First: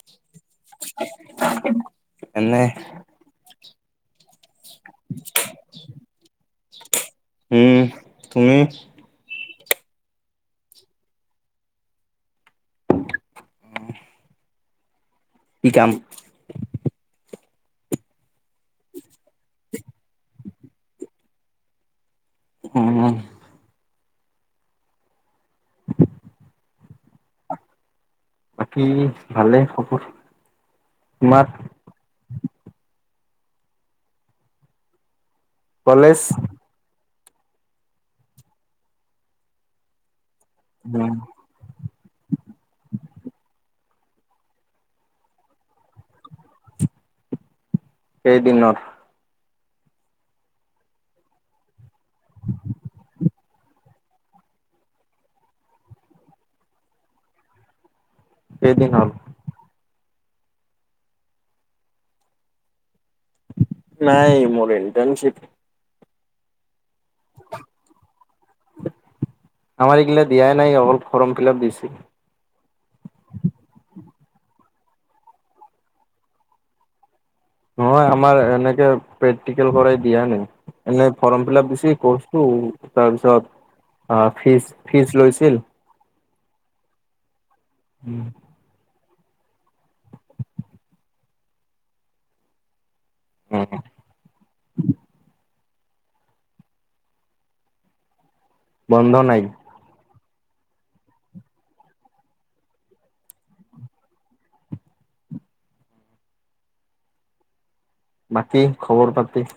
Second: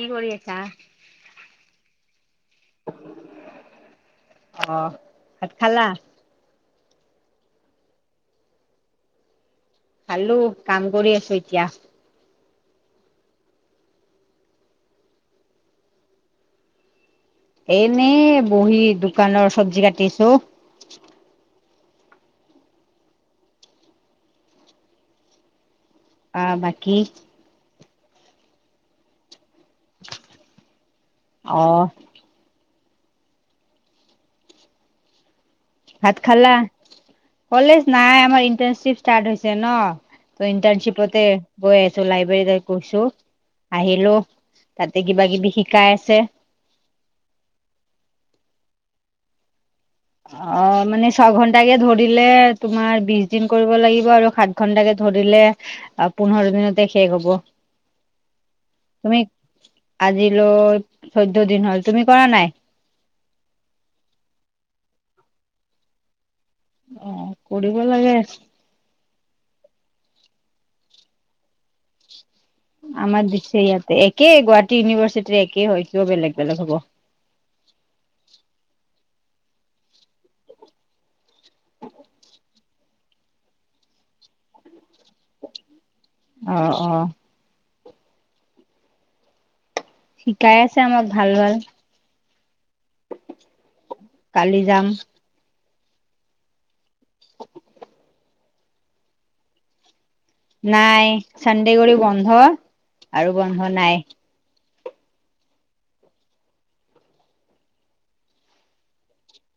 কি কৰি আছা? এনে অ', ভাত খালা? উম, তুমি? খালোঁ, কাম কৰি আছো এতিয়া। কি কাম? এনে বহী দোকানৰ চব্জি কাটিছো। অহ অ। [inaudible] আ বাকী। বাকী ভালে সপোৰ। তোমাৰ? অ' ভাত কলেজ খালা? কলেজ নাই আমাৰ ইণ্টাৰশিপ ষ্টাৰ্ট হৈছে ন। ত ইণ্টাৰ্ণশ্বিপতে গৈ আছো লাইব্ৰেৰী তাত গৈছো আহিলো তাতে কিবা কিবি শিকাই আছে। কেইদিনৰ? অ মানে ছঘন্টাকে ধৰিলে তোমাৰ বিশ দিন কৰিব লাগিব আৰু সাত ঘন্টাকে ধৰিলে পোন্ধৰ দিনতে শেষ হব। কেইদিন হ'ল তুমি আজিলৈ চৈধ্য দিন হ'ল। তুমি কৰা নাই? নাই মোৰ ইণ্টাৰ্ণশ্বিপ। অ কৰিব লাগে। আমাৰ এইগিলা দিয়াই নাই অলপ ফ্ৰম ফিলাপ দিছে। আমাৰ দিছে ইয়াতে একে গুৱাহাটী ইউনিভাৰ্চিটিৰ একে হয় কিয় বেলেগ বেলেগ হ'ব। নহয় আমাৰ এনেকে প্ৰেক্টিকেল কৰাই দিয়া নাই। এনেই ফৰ্ম ফিল আপ দিছি কৰছো তাৰপিছত আ ফিজ ফিজ লৈছিল। অ অ। ওম। শিকাই আছে আমাক ভাল ভাল। অ। কালি যাম। [inaudible] বন্ধ নাই? নাই চানদে কৰি বন্ধ আৰু বন্ধ নাই। বাকী খবৰ পাতি?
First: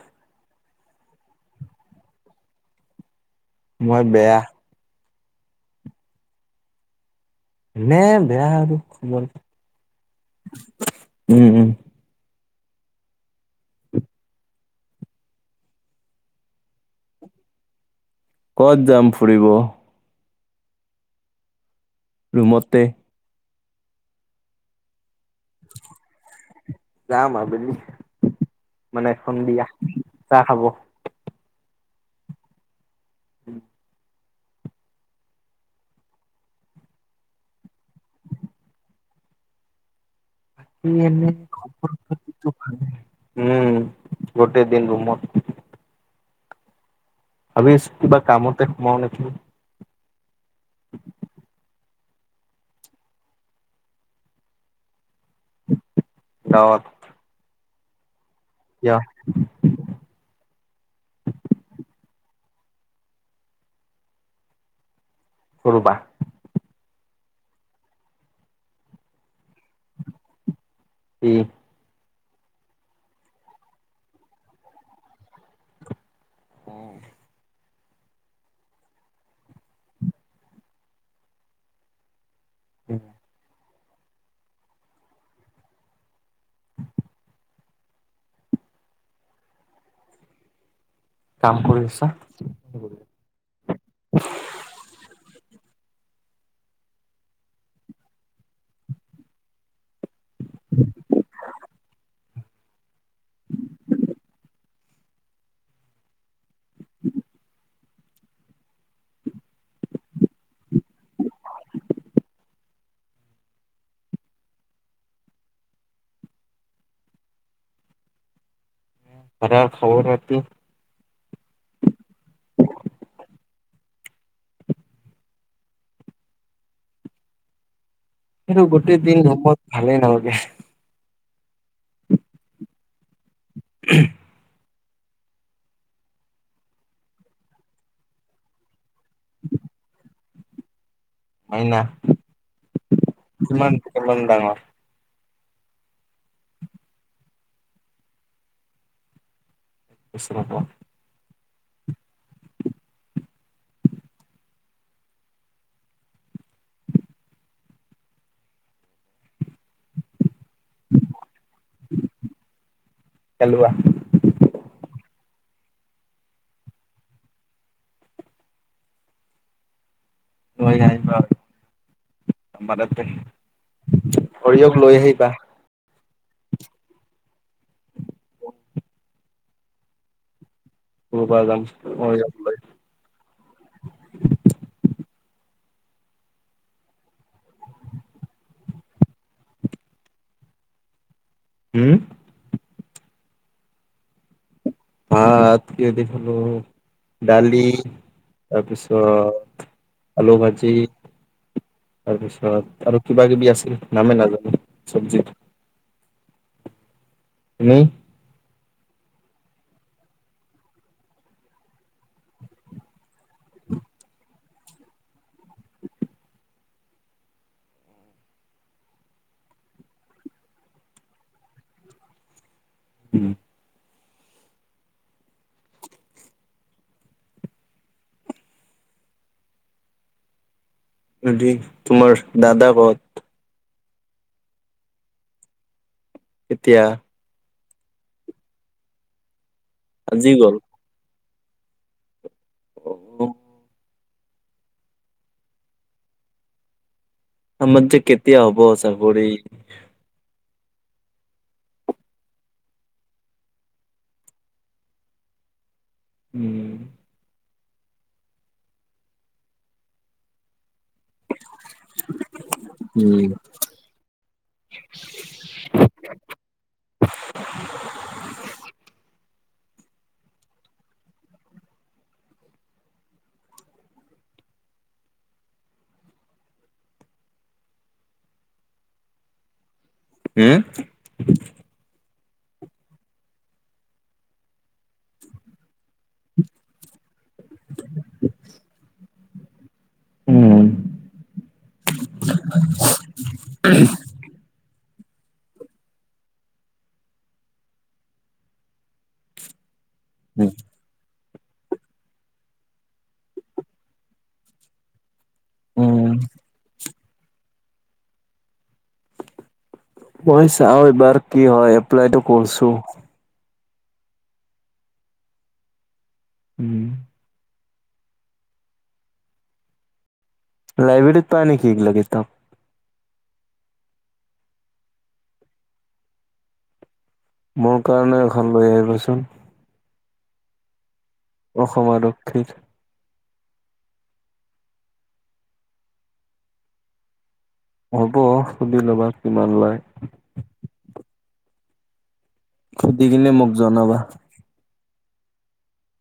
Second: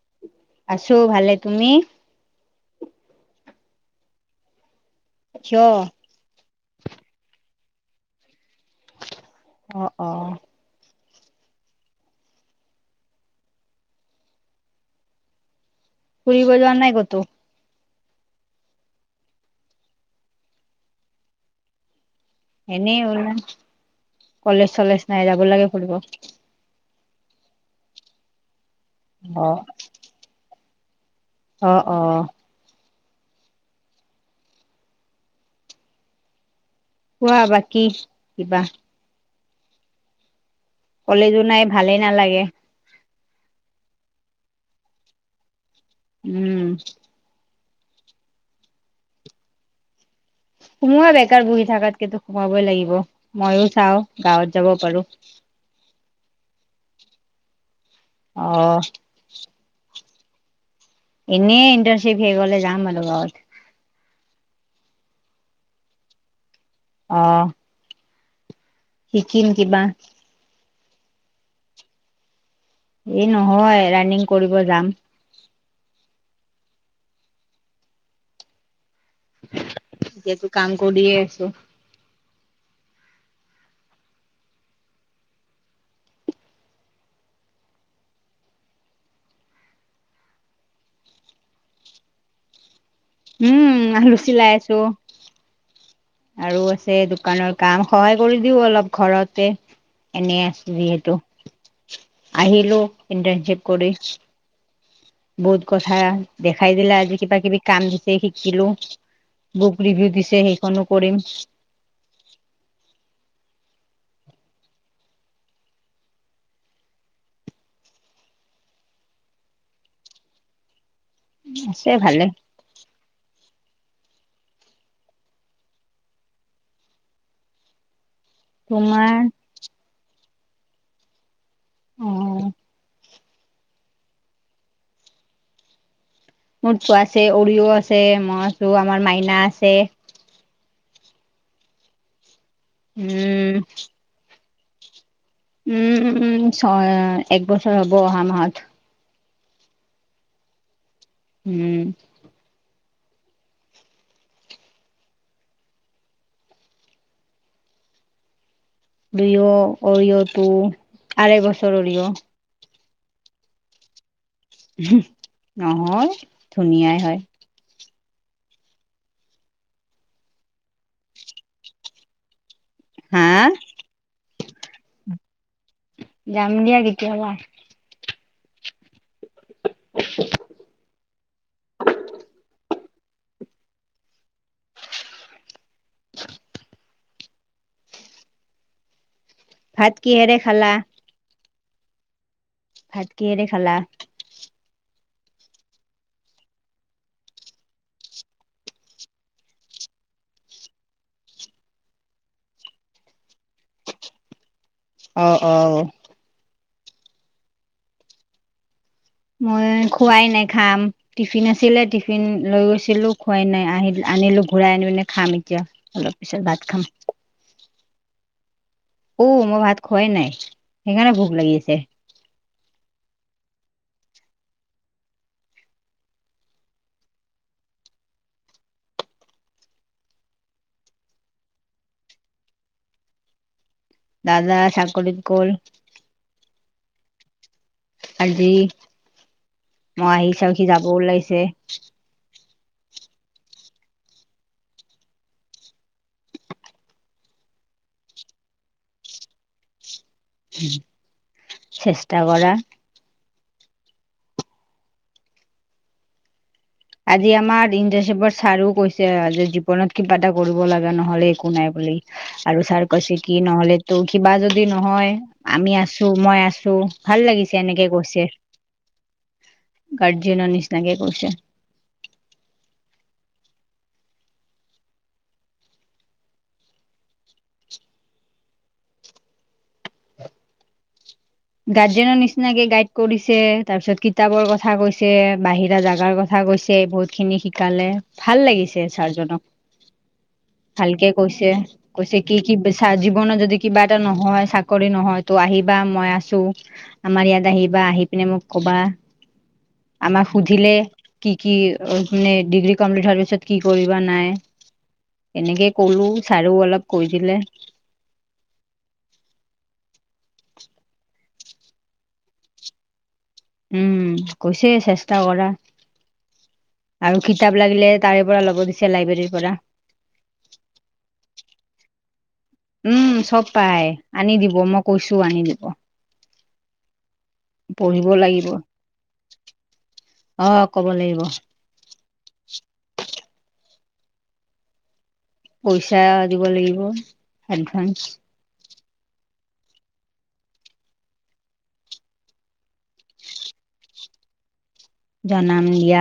আছো ভালে। তুমি? মই বেয়া। কিয়? এনে বেয়া আৰু খবৰ। অ অ অ উম উম ফুৰিব যোৱাৰ নাই ক'তো? ক'ত যাম ফুৰিব। ৰুমতে এনেই ওল কলেজ চলেজ নাই যাব লাগে ফুৰিব। যাম আবেলি মানে অ', সন্ধিয়া চাহ খাব। অ অ। উম। কোৱা বাকি কিবা? [unintelligible] কলেজো নাই ভালেই নালাগে উম গোটেই দিন ৰোমত। উম। আবিছ কিবা কামতে সোমাও নেকি? সোমোৱা বেকাৰ বুহি থাকাতকেটো সোমাবই লাগিব মইয়ো চাও গাঁৱত যাব পাৰো। গাঁৱত। অ। কিয় এনেই ইণ্টাৰ্ণশ্বিপ শেষ হ'লে যাম আৰু গাঁৱত। হুৰোবা অ। শিকিম কিবা। উম। এই নহয় ৰানিং কৰিব যাম। উম। এতিয়াতো কাম কৰিয়ে আছো। উম। কাম কৰি আছা? উম আলু চীলাই আছো। আৰু আছে দোকানৰ কাম, সহায় কৰি দিও অলপ ঘৰতে। এনেই আছো যিহেতু আহিলো ইণ্টাৰনশিপ কৰি। বহুত কথা দেখাই দিলে আজি কিবা - কিবি কাম দিছে শিকিলো। বুক ৰিভিউ দিছে সেইখনো কৰিম। হয় [inaudible] তাতে খবৰ ৰাতি আছে ভালে। সেইটো গোটেই দিন তোমাৰ পত ভালেই নালাগে। অ উহ। মটচু আছে, উৰিও আছে, মই আছোঁ, আমাৰ মাইনা আছে। মাইনা উম কিমান - কিমান ডাঙৰ? উম উম উম ছয় এক বছৰ হ'ব অহা মাহত। এবছৰ হ'ব। উম। দুইয় অৰিয়টো, আঢ়াই বছৰ অৰিয়। কেলুৱা নহয় ধুনীয়াই হয়। লৈ আহিবা, হা সৰিয়ক লৈ আহিবা। যাম দিয়া কেতিয়া বা [inaudible] মুবা বা ভদাম। ভাত কিহেৰে খালা? উম। ভাত কিহেৰে খালা? ভাত কি দি খালো দালি তাপিছত আলু ভাজি তাৰপিছত আৰু কিবা - কিবি আছিল নামে নাজানো। আ চব্জিত হাহা তুমি? মই খোৱাই নাই খাম। টিফিন আছিলে টিফিন লৈ গৈছিলো খোৱাই নাই আহ আনিলো ঘূৰাই আনি পিনে খাম এতিয়া। অলপ পিছত ভাত খাম। মই ভাত খোৱাই নাই সেইকাৰণে ভোক লাগি আছে। উম [inaudible] যদি তোমাৰ দাদা ক'ত দাদা চাকৰিত গ'ল এতিয়া? আজি মই আজি আহিছোঁ গ'ল আৰু সি যাব ওলাইছে। অ অ আমাৰ যে কেতিয়া হব চাকৰি? চেষ্টা কৰা। উম। আজি আমাৰ ইণ্টাৰশিপত ছাৰো কৈছে যে জীৱনত কিবা এটা কৰিব লাগে নহলে একো নাই বুলি আৰু ছাৰ কৈছে কি হম নহ'লে ত' কিবা যদি নহয় আমি আছো মই আছো ভাল লাগিছে এনেকে কৈছে গাৰ্জেনৰ নিচিনাকে কৈছে৷ উম গাৰ্জেনৰ নিচিনাকে গাইড কৰিছে তাৰপিছত কিতাপৰ কথা কৈছে বাহিৰা জাগাৰ কথা কথা কৈছে বহুত খিনি শিকালে ভাল লাগিছে ছাৰজনক৷ উম ভালকে কৈছে৷ কৈছে কি-কি জীৱনৰ যদি কিবা এটা নহয় চাকৰি নহয় তো আহিবা মই আছো আমাৰ ইয়াত আহিবা আহি পিনে মোক কবা৷ আমাক সুধিলে কি-কি মানে ডিগ্ৰী কমপ্লিট হোৱাৰ পিছত কি কৰিবা নাই৷ এনেকে কলো উম ছাৰো অলপ কৈ দিলে৷ মই চাও এইবাৰ কি হয় এপ্লাইতটো কৰছো৷ উম কৈছে চেষ্টা কৰা আৰু কিতাপ লাগিলে তাৰে পৰা ল'ব দিছে লাইব্ৰেৰীৰ পৰা৷ লাইব্ৰেৰীত পাই নেকি এইগিলা কিতাপ? উম চব পাই আনি দিব মই কৈছো আনি দিব৷ মোৰ পঢ়িব কাৰণে এখন লাগিব লৈ আহিবাচোন অহ কব লাগিব৷ অসম আৰক্ষীৰ পইচা দিব লাগিব৷ এডভান্স হ'ব সুধি ল'বা কিমান লয়৷ সুধি কিনে মোক জনাবা৷ জনাম দিয়া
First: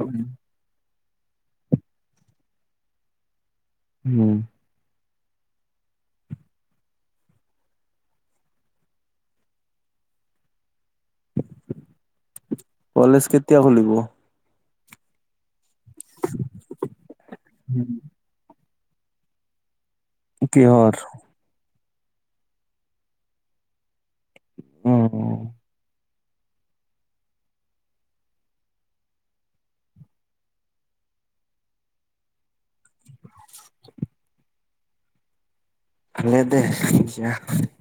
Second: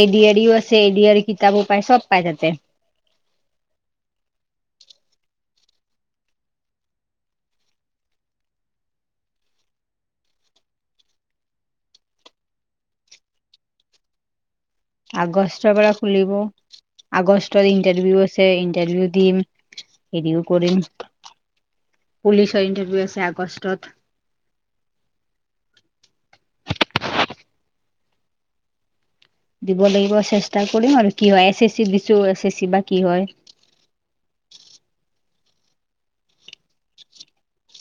এ ডি আৰ ইও আছে এ ডি আৰ কিতাপো পায় চব পাই তাতে৷ উম কলেজ কেতিয়া খুলিব? আগষ্টৰ পৰা খুলিব আগষ্টত ইন্টাৰভিউ আছে ইণ্টাৰভিউ দিম হেৰিও কৰিম৷ কিহৰ পুলিচৰ ইণ্টাৰভিউ আছে আগষ্টত৷ উম দিব লাগিব চেষ্টা কৰিম আৰু কি হয় এচ এচ চি দিছো এচ এচ চি বা কি হয়৷ [inaudible] ভালে দে [unintelligible]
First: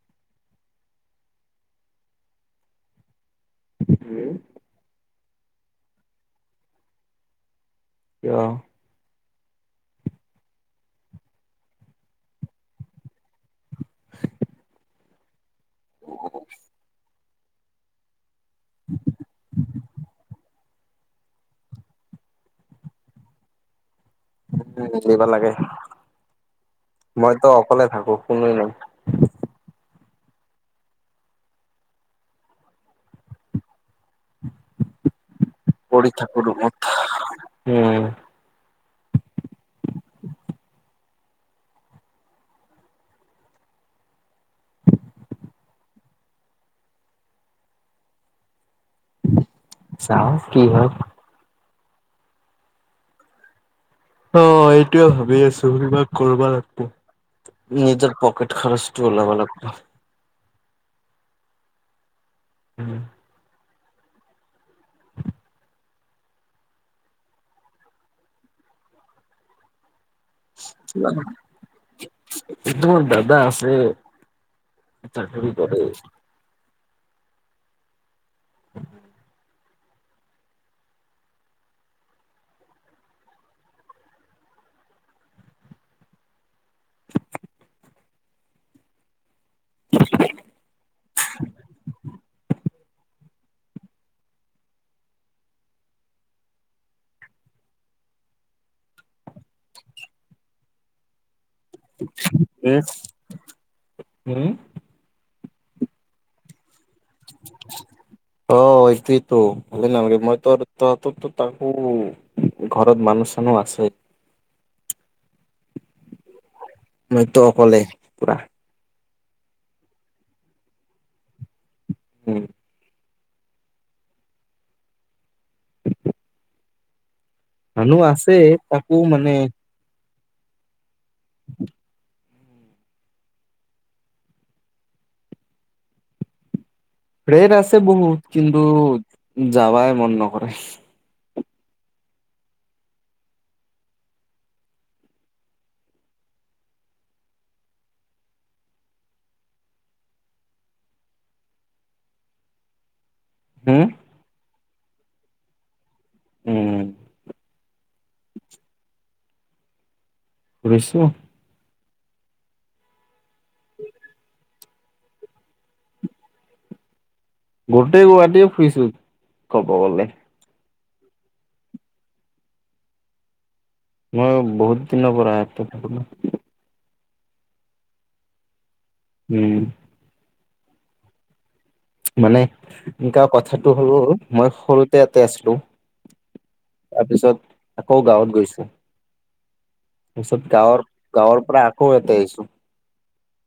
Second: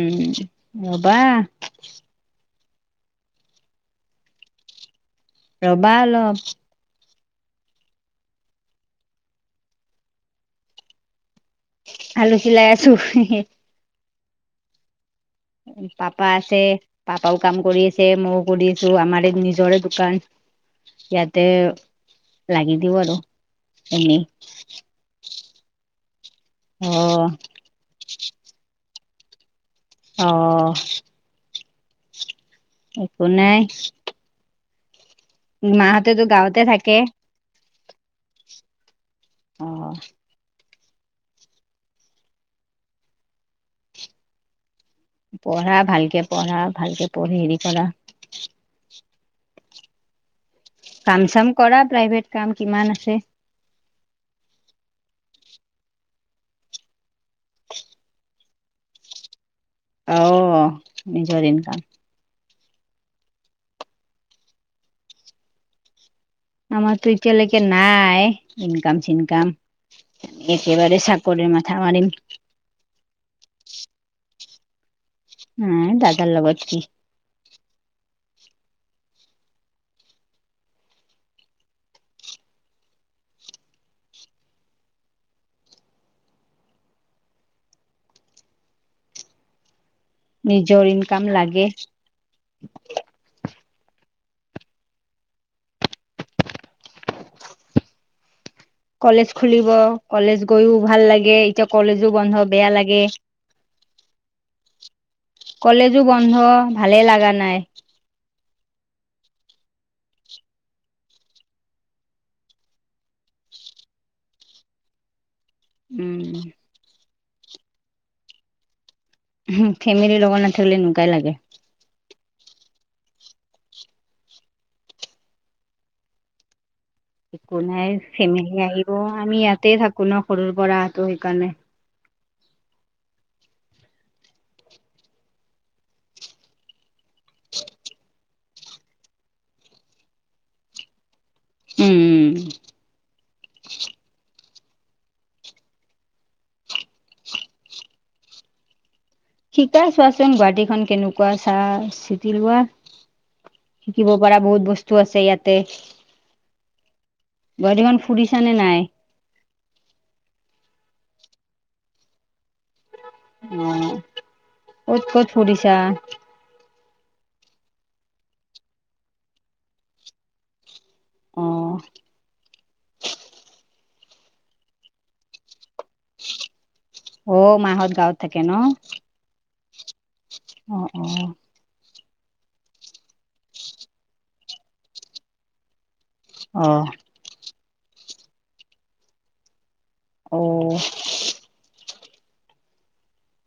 উম ৰবা উম ৰবা অলপ৷ কিয়? আলু চিলাই [unintelligible] আছো পাপা আছে পাপাও কাম কৰি আছে মোক কৰিছো আমাৰ এই নিজৰে দোকান৷ ইয়াতে লাগি দিওঁ আৰু এনেই৷ দিব লাগে অ মইতো অকলে থাকো কোনোৱেই নাই৷ অ একো নাই৷ পৰি মাহঁতেতো থাকো গাঁৱতে থাকে ৰোমত অ পঢ়া ভালকে পঢ়া ভালকে পঢ়ি হেৰি কৰা চাও কি হয়৷ কাম চাম কৰা প্ৰাইভেট কাম কিমান আছে৷ অ এইটোয়ে ভাবি আছো কিবা কৰিবা লাগব৷ নিজৰ পকেট খৰচটো ওলাবা লাগব। অ', নিজৰ ইনকাম। [unintelligible] আমাৰতো এতিয়ালৈকে নাই, ইনকাম চিনকাম। একেবাৰে চাকৰিৰ মাথা মাৰিম। একজন দাদা আছে, চাকৰি কৰে। তাৰ লগত যদি [unintelligible] নিজৰ ইনকাম লাগে। কলেজ খুলিব, কলেজ গৈও ভাল লাগে। এতিয়া কলেজো বন্ধ বেয়া উম লাগে। উম। কলেজো বন্ধ ভালে লাগা নাই। অ', সেইটোৱেটো, ভালে নালাগে মই ত' তহতোকটো তাকো ঘৰত মানুহ চানুহ আছে। উম, মইতো অকলে পুৰা। ফেমিলিৰ লগত নাথাকিলে এনেকুৱাই লাগে। উম, একো নাই, মানুহ আছে ফেমিলি আহিব তাকো মানে আমি ইয়াতে থাকোঁ ন' সৰুৰ পৰাতো সেইকাৰণে। ফ্ৰেড আছে বহুত কিন্তু, যাবাই মন নকৰে। উম, উম, শিকাই চোৱাচোন গুৱাহাটীখন কেনেকুৱা চা-চিটি লোৱা। হম শিকিব পৰা বহুত বস্তু আছে ইয়াতে, উম বৰ্তমান ফুৰিছা নে নাই? ফুৰিছোঁ। অ', ক'ত ক'ত ফুৰিছা? গোটেই গুৱাহাটীয়ে ফুৰিছো, কব গ'লে। অ', মই বহুত দিনৰ পৰা [unintelligible] অ', মাহত গাঁৱত থাকে ন'? উম, অ', অ, মানে, এনকা কথাটো হ'ল, মই সৰুতে এতে আছিলো অ', পিছত, আকৌ গাঁৱত গৈছোঁ। পিছত অ'। গাঁৱৰ, গাঁৱৰ পৰা আকৌ ইয়াতে আহিছোঁ।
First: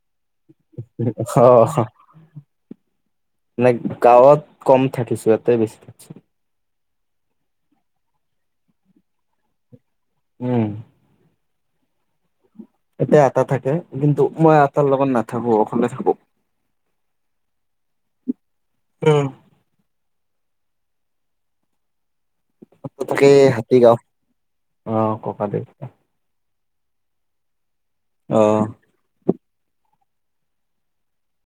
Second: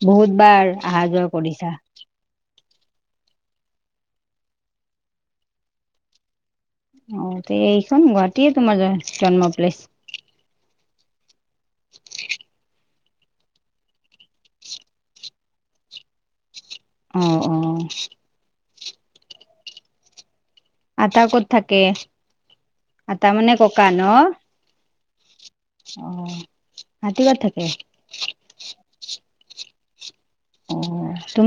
বহুত বাৰ আহা যোৱা কৰিছা। নাই গাঁৱত কম থাকিছোঁ, ইয়াতে বেছি থাকিছো। অ, তে এইখন গুৱাহাটীয়ে [unintelligible] জন্ম প্লেচ। উম, এতে আতা থাকে কিন্তু মই আতাৰ লগত নাথাকো অকলে থাকোঁ। অ', অ, অ, অ', আতা ক'ত থাকে? ক'ত আটা থাকে মানে ককা হাতীগাঁও, ন? অ, ককা দেউতা। অ', হাতীগাঁওত থাকে। অ', অ', তুম